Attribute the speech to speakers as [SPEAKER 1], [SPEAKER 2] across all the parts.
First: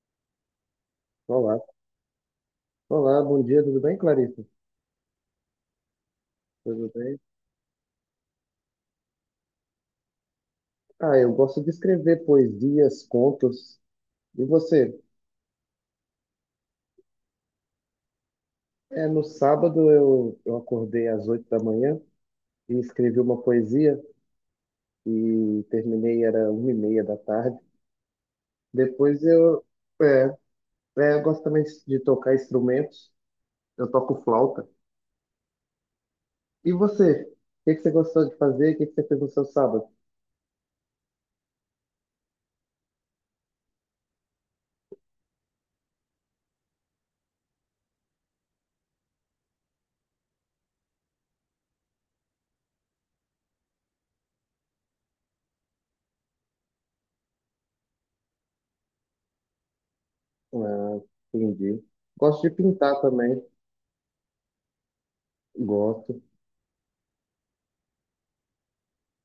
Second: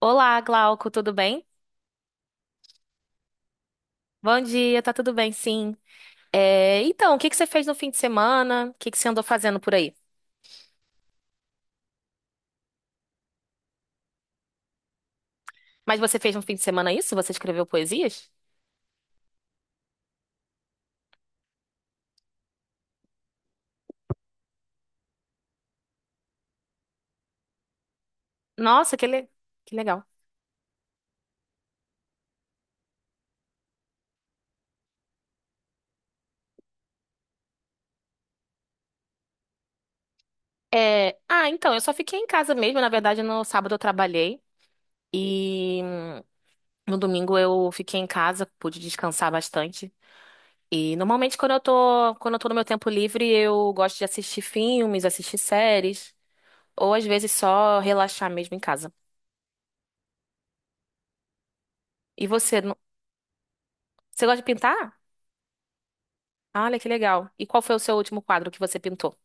[SPEAKER 1] Olá, Glauco, tudo bem?
[SPEAKER 2] Olá, olá, bom dia, tudo bem,
[SPEAKER 1] Bom
[SPEAKER 2] Clarissa?
[SPEAKER 1] dia, tá tudo bem, sim. É,
[SPEAKER 2] Tudo
[SPEAKER 1] então,
[SPEAKER 2] bem?
[SPEAKER 1] o que que você fez no fim de semana? O que que você andou fazendo por aí?
[SPEAKER 2] Ah, eu gosto de escrever poesias, contos. E você?
[SPEAKER 1] Mas você fez no fim de semana isso? Você escreveu poesias?
[SPEAKER 2] É, no sábado eu acordei às 8 da manhã e escrevi uma poesia e terminei, era 1:30 da tarde.
[SPEAKER 1] Nossa,
[SPEAKER 2] Depois eu,
[SPEAKER 1] que legal.
[SPEAKER 2] é, é, eu gosto também de tocar instrumentos, eu toco flauta. E você? O que que você gostou de fazer? O que que você fez no seu sábado?
[SPEAKER 1] É, então, eu só fiquei em casa mesmo. Na verdade, no sábado eu trabalhei e no domingo eu fiquei em casa, pude descansar bastante. E normalmente quando eu tô no meu tempo livre, eu gosto de assistir filmes, assistir séries, ou às vezes só relaxar mesmo em casa.
[SPEAKER 2] Ah, entendi.
[SPEAKER 1] E
[SPEAKER 2] Gosto de
[SPEAKER 1] você?
[SPEAKER 2] pintar também,
[SPEAKER 1] Você gosta de pintar?
[SPEAKER 2] gosto.
[SPEAKER 1] Olha que legal. E qual foi o seu último quadro que você pintou?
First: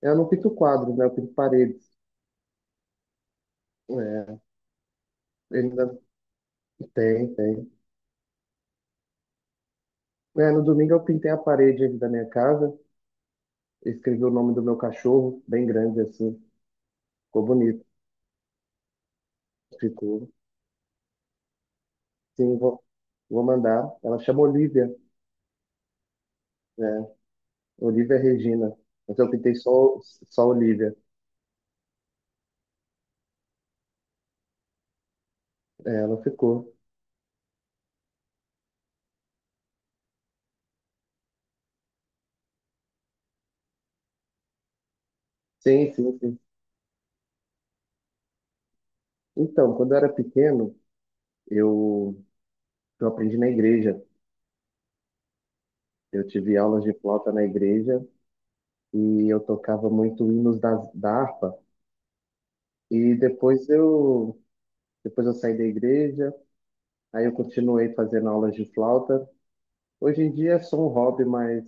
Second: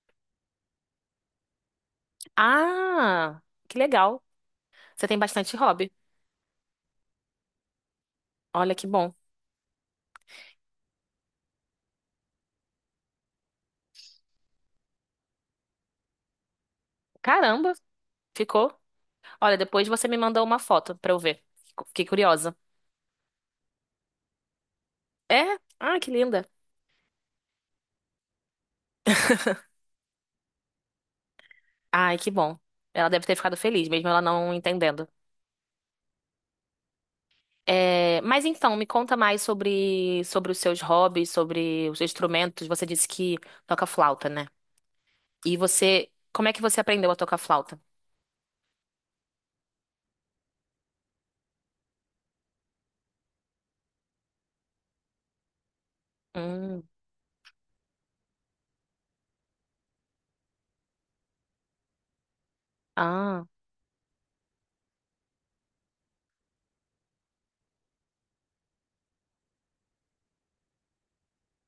[SPEAKER 2] Eu não pinto quadros, né? Eu pinto paredes.
[SPEAKER 1] Ah, que legal.
[SPEAKER 2] É,
[SPEAKER 1] Você tem bastante hobby.
[SPEAKER 2] ainda tem, tem.
[SPEAKER 1] Olha que bom.
[SPEAKER 2] É, no domingo eu pintei a parede aqui da minha casa, escrevi o nome do meu cachorro, bem grande assim, ficou
[SPEAKER 1] Caramba,
[SPEAKER 2] bonito,
[SPEAKER 1] ficou. Olha, depois você me
[SPEAKER 2] ficou.
[SPEAKER 1] mandou uma foto pra eu ver. Fiquei curiosa.
[SPEAKER 2] Sim, vou mandar. Ela chama Olivia,
[SPEAKER 1] É? Ah, que linda.
[SPEAKER 2] né? Olivia Regina, mas eu pintei só Olivia.
[SPEAKER 1] Ai, que bom. Ela deve ter ficado feliz, mesmo ela não entendendo.
[SPEAKER 2] É, ela ficou.
[SPEAKER 1] É, mas então, me conta mais sobre, sobre os seus hobbies, sobre os instrumentos. Você disse que toca flauta, né? E
[SPEAKER 2] Sim,
[SPEAKER 1] você,
[SPEAKER 2] sim, sim.
[SPEAKER 1] como é que você aprendeu a tocar flauta?
[SPEAKER 2] Então, quando eu era pequeno, eu, eu aprendi na igreja. Eu tive aulas
[SPEAKER 1] Hum,
[SPEAKER 2] de flauta na igreja e eu tocava muito hinos da harpa. E
[SPEAKER 1] ah.
[SPEAKER 2] depois eu, depois eu saí da igreja. Aí eu continuei fazendo aulas de flauta. Hoje em dia é só um hobby, mas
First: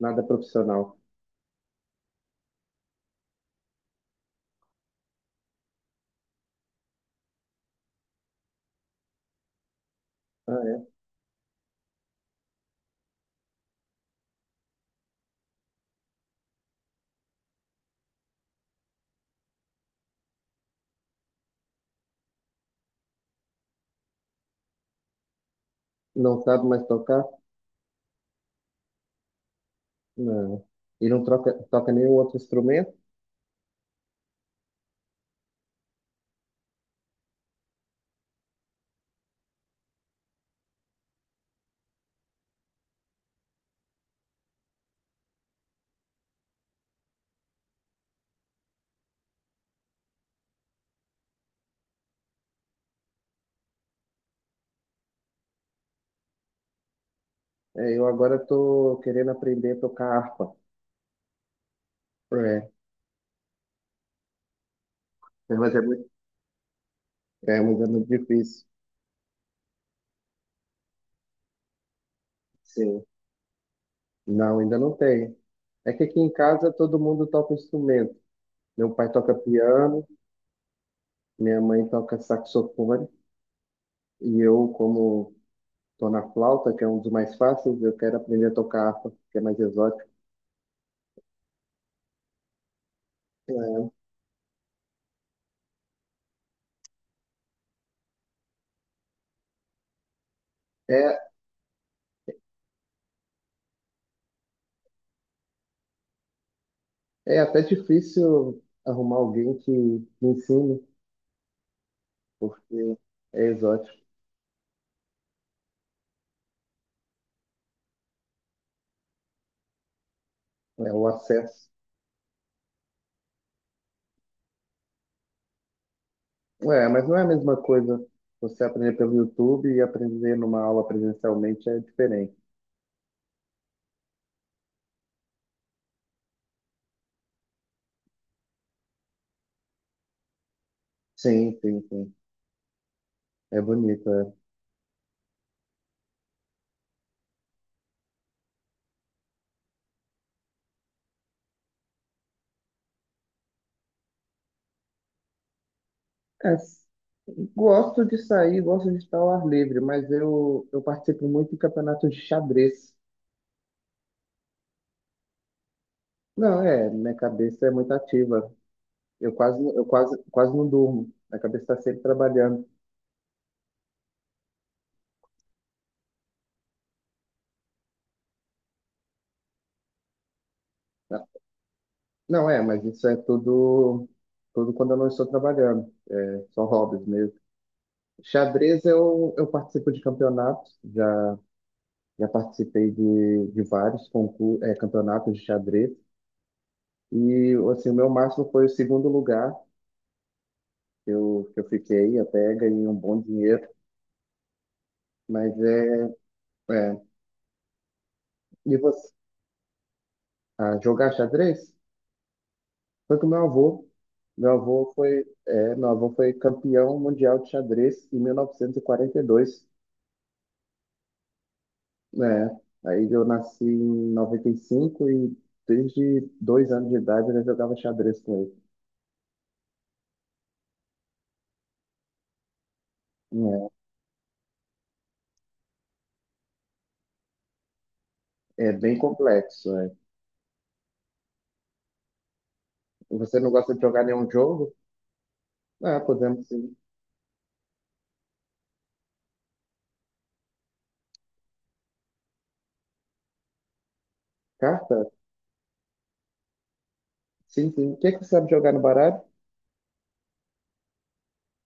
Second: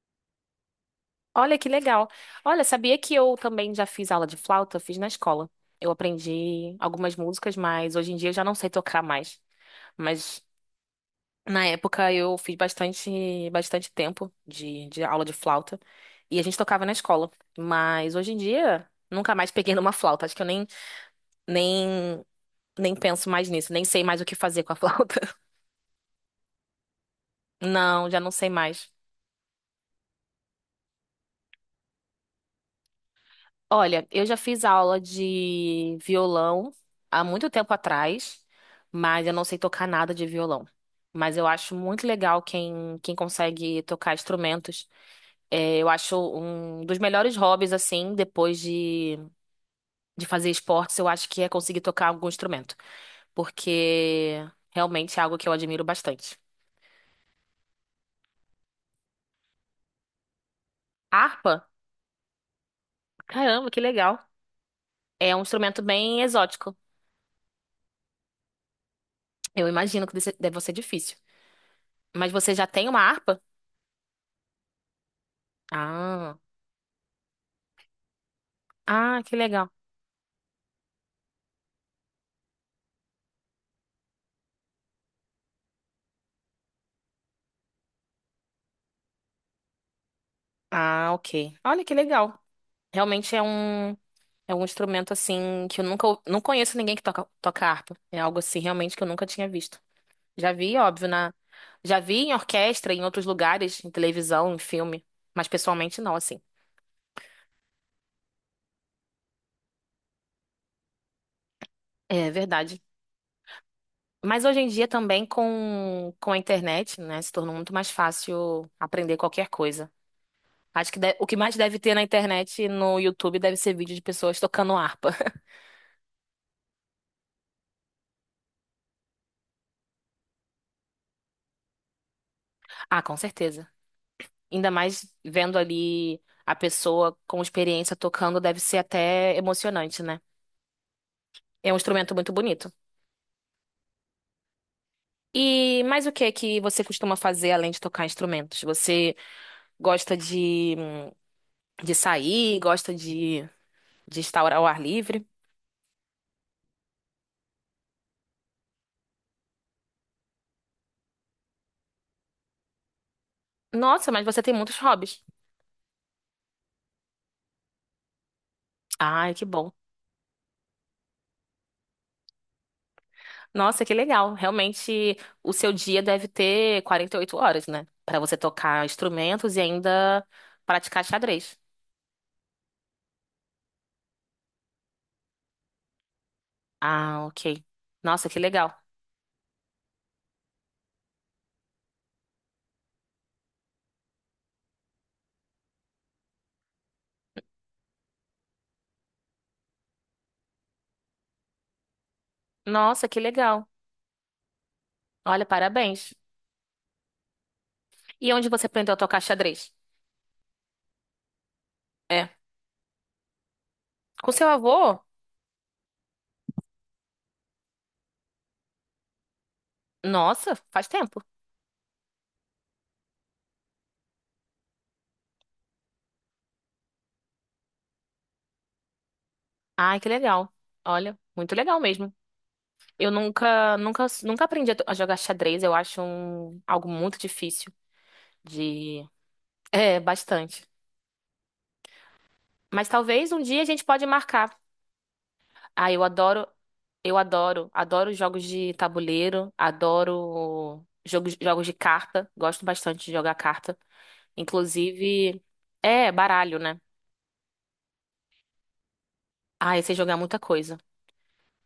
[SPEAKER 2] nada profissional.
[SPEAKER 1] Olha que legal. Olha, sabia que eu também já fiz aula de flauta? Fiz na escola. Eu aprendi algumas músicas, mas hoje em dia eu já não sei tocar mais. Mas
[SPEAKER 2] Ah, é?
[SPEAKER 1] na época eu fiz bastante, bastante tempo de aula de flauta e a gente tocava na escola. Mas hoje em dia nunca mais peguei numa flauta. Acho que eu nem, nem penso mais nisso, nem sei mais o que fazer com a flauta.
[SPEAKER 2] Não sabe mais tocar?
[SPEAKER 1] Não, já não sei mais.
[SPEAKER 2] Não. E não toca nenhum outro instrumento?
[SPEAKER 1] Olha, eu já fiz aula de violão há muito tempo atrás, mas eu não sei tocar nada de violão. Mas eu acho muito legal quem consegue tocar instrumentos. É, eu acho um dos melhores hobbies, assim, depois de fazer esportes, eu acho que é conseguir tocar algum instrumento. Porque realmente é algo que eu admiro bastante.
[SPEAKER 2] É, eu agora estou querendo aprender a tocar harpa.
[SPEAKER 1] Harpa?
[SPEAKER 2] É,
[SPEAKER 1] Caramba, que legal. É um
[SPEAKER 2] mas
[SPEAKER 1] instrumento
[SPEAKER 2] é muito,
[SPEAKER 1] bem exótico.
[SPEAKER 2] mas é muito difícil.
[SPEAKER 1] Eu imagino que deve ser difícil. Mas você já tem uma
[SPEAKER 2] Sim.
[SPEAKER 1] harpa?
[SPEAKER 2] Não, ainda não tem. É que aqui em
[SPEAKER 1] Ah.
[SPEAKER 2] casa todo mundo toca instrumento. Meu pai
[SPEAKER 1] Ah,
[SPEAKER 2] toca
[SPEAKER 1] que legal.
[SPEAKER 2] piano, minha mãe toca saxofone, e eu, como estou na flauta, que é um dos mais fáceis, eu quero aprender a tocar harpa, que é mais exótico.
[SPEAKER 1] Ah, ok. Olha que legal. Realmente é um instrumento assim que eu nunca não conheço ninguém que toca harpa. É algo assim realmente que eu nunca tinha visto. Já vi, óbvio,
[SPEAKER 2] É,
[SPEAKER 1] na já vi em orquestra, em outros lugares, em televisão, em filme, mas pessoalmente não, assim.
[SPEAKER 2] é até difícil arrumar alguém que me ensine,
[SPEAKER 1] É verdade.
[SPEAKER 2] porque é exótico,
[SPEAKER 1] Mas hoje em dia também com a internet, né, se tornou muito mais fácil aprender qualquer coisa. Acho
[SPEAKER 2] é
[SPEAKER 1] que
[SPEAKER 2] o
[SPEAKER 1] o que mais
[SPEAKER 2] acesso.
[SPEAKER 1] deve ter na internet, e no YouTube, deve ser vídeo de pessoas tocando harpa.
[SPEAKER 2] É, mas não é a mesma coisa você aprender pelo YouTube e aprender numa aula presencialmente é diferente.
[SPEAKER 1] Ah, com certeza. Ainda mais vendo ali a pessoa com experiência tocando, deve ser até emocionante, né?
[SPEAKER 2] Sim,
[SPEAKER 1] É um
[SPEAKER 2] sim, sim.
[SPEAKER 1] instrumento muito bonito.
[SPEAKER 2] É bonito, é.
[SPEAKER 1] E mais o que é que você costuma fazer além de tocar instrumentos? Você gosta de sair, gosta de estar ao ar livre?
[SPEAKER 2] É, gosto de sair, gosto de estar ao ar livre, mas eu participo muito de campeonatos de xadrez.
[SPEAKER 1] Nossa, mas você tem muitos hobbies.
[SPEAKER 2] Não, é, minha cabeça é muito ativa. Eu
[SPEAKER 1] Ai, que
[SPEAKER 2] quase,
[SPEAKER 1] bom.
[SPEAKER 2] eu quase, quase não durmo. Minha cabeça está sempre trabalhando.
[SPEAKER 1] Nossa, que legal. Realmente, o seu dia deve ter 48 horas, né? Pra você tocar instrumentos e ainda praticar xadrez.
[SPEAKER 2] Não, é, mas isso é tudo quando eu não estou trabalhando. É, são hobbies
[SPEAKER 1] Ah,
[SPEAKER 2] mesmo.
[SPEAKER 1] ok. Nossa, que legal.
[SPEAKER 2] Xadrez eu participo de campeonatos, já participei de vários concursos, campeonatos de xadrez. E assim, o meu máximo foi o segundo lugar que eu fiquei, até ganhei um
[SPEAKER 1] Nossa, que
[SPEAKER 2] bom dinheiro.
[SPEAKER 1] legal. Olha,
[SPEAKER 2] Mas é,
[SPEAKER 1] parabéns.
[SPEAKER 2] é,
[SPEAKER 1] E onde você
[SPEAKER 2] e
[SPEAKER 1] aprendeu a
[SPEAKER 2] você,
[SPEAKER 1] tocar xadrez?
[SPEAKER 2] ah, jogar xadrez?
[SPEAKER 1] É.
[SPEAKER 2] Foi com meu avô.
[SPEAKER 1] Com seu
[SPEAKER 2] Meu
[SPEAKER 1] avô?
[SPEAKER 2] avô foi, é, meu avô foi campeão mundial de xadrez em 1942.
[SPEAKER 1] Nossa, faz tempo.
[SPEAKER 2] É, aí eu nasci em 95 e cinco e desde 2 anos de idade eu já jogava xadrez com
[SPEAKER 1] Ai, que legal. Olha, muito legal mesmo. Eu
[SPEAKER 2] ele.
[SPEAKER 1] nunca, nunca, nunca aprendi a jogar xadrez. Eu acho algo muito difícil
[SPEAKER 2] É, é bem
[SPEAKER 1] de...
[SPEAKER 2] complexo, é.
[SPEAKER 1] É, bastante. Mas talvez
[SPEAKER 2] Você
[SPEAKER 1] um
[SPEAKER 2] não
[SPEAKER 1] dia a
[SPEAKER 2] gosta de
[SPEAKER 1] gente
[SPEAKER 2] jogar
[SPEAKER 1] pode
[SPEAKER 2] nenhum
[SPEAKER 1] marcar.
[SPEAKER 2] jogo?
[SPEAKER 1] Ah,
[SPEAKER 2] Ah,
[SPEAKER 1] eu adoro,
[SPEAKER 2] podemos sim.
[SPEAKER 1] eu adoro, adoro jogos de tabuleiro, adoro jogos de carta. Gosto bastante de jogar carta.
[SPEAKER 2] Carta?
[SPEAKER 1] Inclusive, é baralho, né?
[SPEAKER 2] Sim, sim. O que que você sabe jogar no baralho?
[SPEAKER 1] Ah, eu sei jogar muita coisa.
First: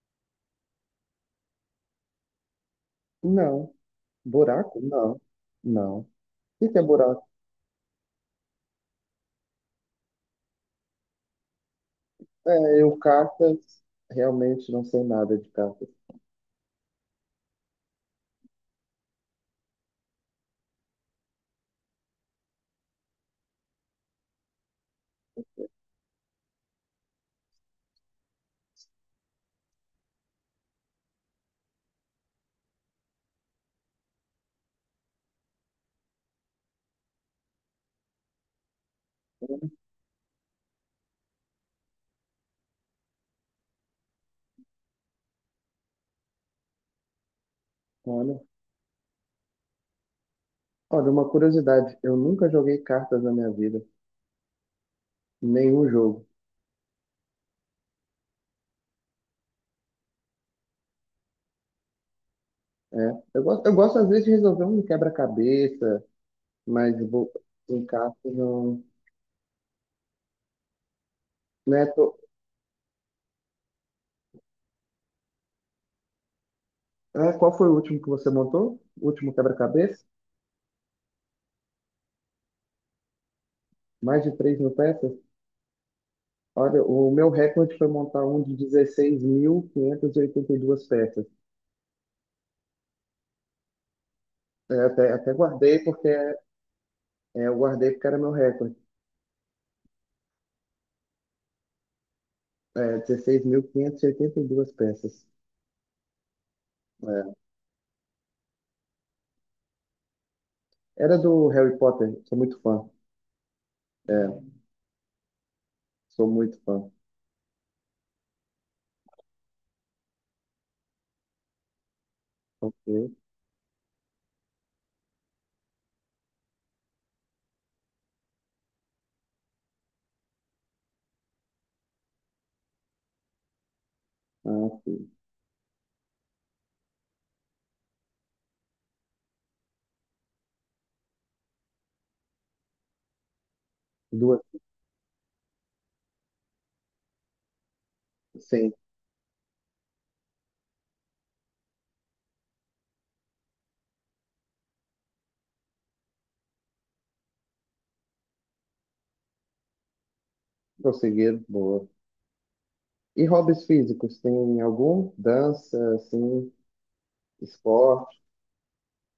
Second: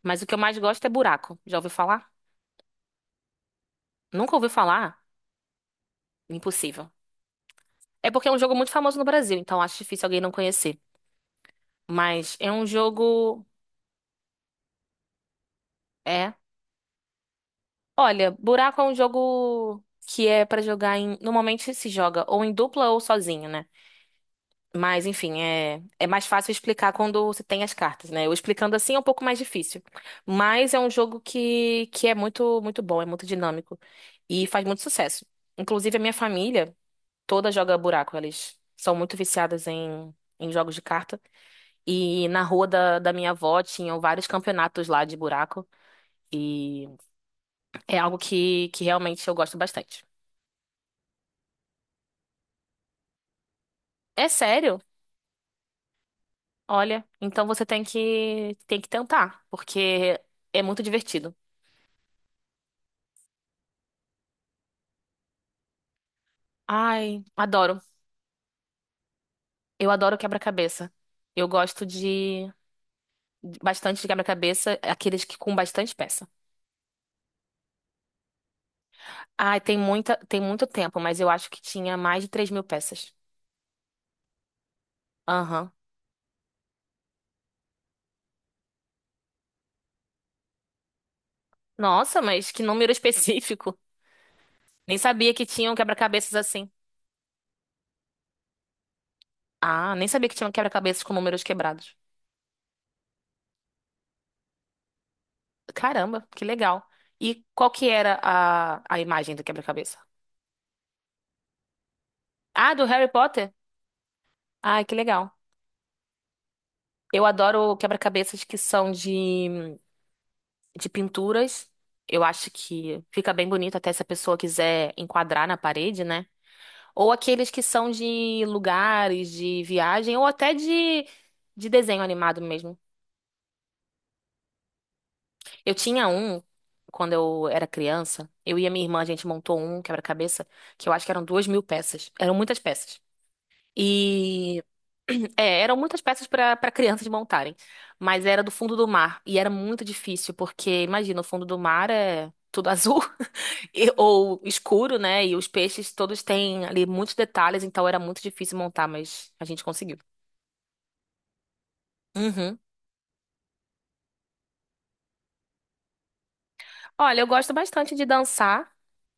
[SPEAKER 1] Mas o que eu mais gosto é buraco. Já ouviu falar?
[SPEAKER 2] Não.
[SPEAKER 1] Nunca ouviu
[SPEAKER 2] Buraco?
[SPEAKER 1] falar?
[SPEAKER 2] Não. Não. O que que é
[SPEAKER 1] Impossível.
[SPEAKER 2] buraco?
[SPEAKER 1] É porque é um jogo muito famoso no Brasil, então acho difícil alguém não conhecer. Mas é um
[SPEAKER 2] É, eu
[SPEAKER 1] jogo.
[SPEAKER 2] cartas, realmente não sei nada de cartas.
[SPEAKER 1] É. Olha, buraco é um jogo que é pra jogar em. Normalmente se joga ou em dupla ou sozinho, né? Mas enfim, é, é mais fácil explicar quando você tem as cartas, né? Eu explicando assim é um pouco mais difícil. Mas é um jogo que é muito, muito bom, é muito dinâmico e faz muito sucesso. Inclusive, a minha família. Toda joga buraco. Elas são muito viciadas em jogos de carta. E na rua da minha avó tinham vários campeonatos lá de buraco. E é algo
[SPEAKER 2] Olha,
[SPEAKER 1] que realmente eu gosto bastante.
[SPEAKER 2] olha, uma curiosidade, eu nunca joguei cartas na minha vida,
[SPEAKER 1] É sério?
[SPEAKER 2] nenhum jogo.
[SPEAKER 1] Olha, então você tem que tentar, porque é muito divertido.
[SPEAKER 2] É, eu gosto às vezes de resolver um quebra-cabeça, mas
[SPEAKER 1] Ai,
[SPEAKER 2] vou,
[SPEAKER 1] adoro.
[SPEAKER 2] encaixe não.
[SPEAKER 1] Eu adoro quebra-cabeça. Eu gosto
[SPEAKER 2] Né, tô-
[SPEAKER 1] de bastante de quebra-cabeça, aqueles que com bastante peça.
[SPEAKER 2] qual foi o último que você montou? O último
[SPEAKER 1] Ai,
[SPEAKER 2] quebra-cabeça?
[SPEAKER 1] tem muito tempo, mas eu acho que tinha mais de 3.000 peças.
[SPEAKER 2] Mais de 3.000 peças?
[SPEAKER 1] Aham.
[SPEAKER 2] Olha, o meu recorde foi montar um de 16.582 peças.
[SPEAKER 1] Nossa, mas que número específico.
[SPEAKER 2] É,
[SPEAKER 1] Nem
[SPEAKER 2] até
[SPEAKER 1] sabia que tinham
[SPEAKER 2] guardei porque é,
[SPEAKER 1] quebra-cabeças assim.
[SPEAKER 2] é, eu guardei porque era meu recorde.
[SPEAKER 1] Ah, nem sabia que tinham quebra-cabeças com números quebrados.
[SPEAKER 2] É, 16.582 peças.
[SPEAKER 1] Caramba, que legal. E
[SPEAKER 2] É.
[SPEAKER 1] qual que era a imagem do quebra-cabeça?
[SPEAKER 2] Era do Harry Potter, sou muito
[SPEAKER 1] Ah,
[SPEAKER 2] fã.
[SPEAKER 1] do Harry Potter?
[SPEAKER 2] É,
[SPEAKER 1] Ah, que legal.
[SPEAKER 2] sou muito fã.
[SPEAKER 1] Eu adoro quebra-cabeças que são de pinturas. Eu acho que
[SPEAKER 2] Ok.
[SPEAKER 1] fica bem bonito até se a pessoa quiser enquadrar na parede, né? Ou aqueles que são de lugares, de viagem, ou até de desenho animado mesmo.
[SPEAKER 2] Ah, sim.
[SPEAKER 1] Eu tinha um quando eu era criança. Eu e a minha irmã, a gente montou um quebra-cabeça, que eu acho que eram 2.000 peças. Eram muitas peças.
[SPEAKER 2] Duas.
[SPEAKER 1] E. É, eram muitas peças para crianças montarem. Mas era do
[SPEAKER 2] Sim.
[SPEAKER 1] fundo do mar. E era muito difícil, porque, imagina, o fundo do mar é tudo azul ou escuro, né? E os peixes todos têm ali muitos detalhes, então era muito difícil montar, mas a gente conseguiu.
[SPEAKER 2] Conseguiram, boa.
[SPEAKER 1] Uhum.
[SPEAKER 2] E hobbies físicos, tem algum? Dança, assim,
[SPEAKER 1] Olha, eu gosto bastante de
[SPEAKER 2] esporte?
[SPEAKER 1] dançar.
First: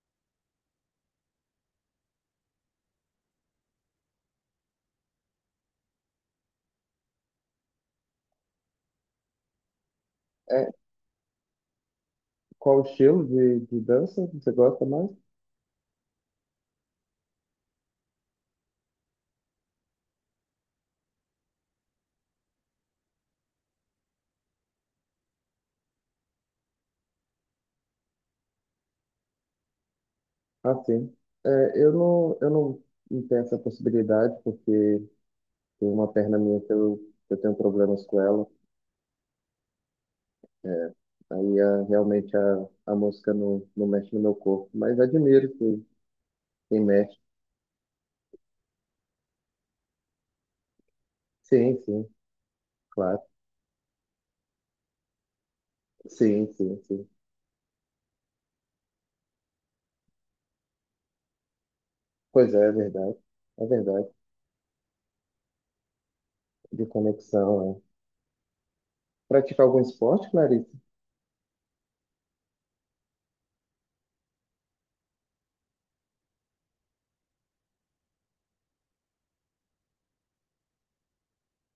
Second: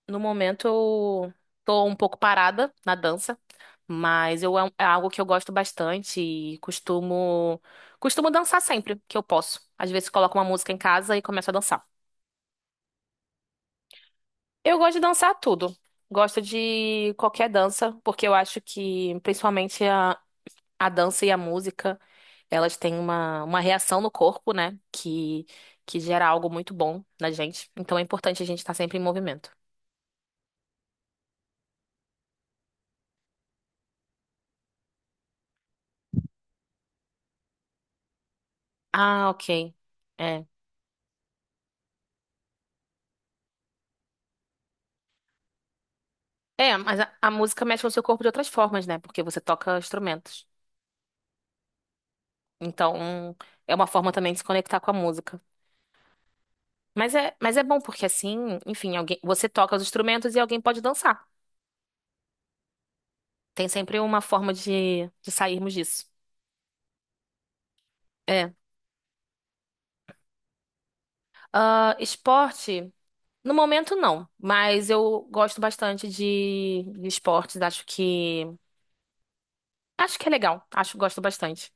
[SPEAKER 1] No momento eu tô um pouco parada na dança, mas eu, é algo que eu gosto bastante e costumo dançar sempre que eu posso. Às vezes coloco uma
[SPEAKER 2] É,
[SPEAKER 1] música em casa e começo a dançar.
[SPEAKER 2] qual o estilo de dança você
[SPEAKER 1] Eu
[SPEAKER 2] gosta
[SPEAKER 1] gosto de
[SPEAKER 2] mais?
[SPEAKER 1] dançar tudo. Gosto de qualquer dança, porque eu acho que principalmente a dança e a música, elas têm uma reação no corpo, né? Que gera algo muito bom na gente. Então é importante a gente estar sempre em movimento.
[SPEAKER 2] Ah, sim. É, eu não tenho essa possibilidade, porque tem uma perna minha que eu tenho problemas com ela.
[SPEAKER 1] Ah, ok. É.
[SPEAKER 2] É, aí realmente a música não mexe no meu corpo, mas admiro
[SPEAKER 1] É,
[SPEAKER 2] quem
[SPEAKER 1] mas a,
[SPEAKER 2] mexe.
[SPEAKER 1] a música mexe com o seu corpo de outras formas, né? Porque você toca instrumentos.
[SPEAKER 2] Sim, sim, claro.
[SPEAKER 1] Então, é uma forma também de se conectar com a música.
[SPEAKER 2] Sim, sim, sim.
[SPEAKER 1] Mas é bom porque assim, enfim, alguém, você toca os instrumentos e alguém pode dançar.
[SPEAKER 2] Pois é, é verdade. É
[SPEAKER 1] Tem sempre
[SPEAKER 2] verdade.
[SPEAKER 1] uma forma de sairmos disso.
[SPEAKER 2] De conexão, é.
[SPEAKER 1] É.
[SPEAKER 2] Praticar algum esporte, Clarissa?
[SPEAKER 1] Ah, esporte, no momento não, mas eu gosto bastante de esportes, acho que é legal, acho que gosto bastante.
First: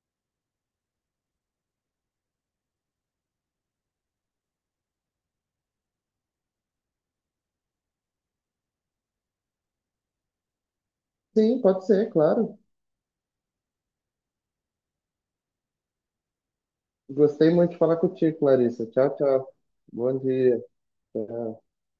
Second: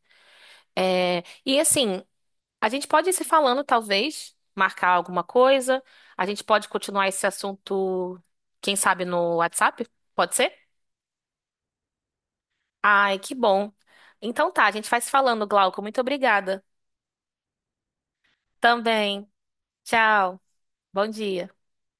[SPEAKER 1] É, e assim, a gente pode ir se falando, talvez, marcar alguma coisa. A gente pode continuar esse assunto, quem sabe, no WhatsApp? Pode ser?
[SPEAKER 2] Sim, pode ser, claro.
[SPEAKER 1] Ai, que bom. Então tá, a gente vai se falando, Glauco. Muito obrigada.
[SPEAKER 2] Gostei muito de falar contigo, Clarissa. Tchau,
[SPEAKER 1] Também.
[SPEAKER 2] tchau. Bom
[SPEAKER 1] Tchau.
[SPEAKER 2] dia.
[SPEAKER 1] Bom dia.
[SPEAKER 2] Tchau.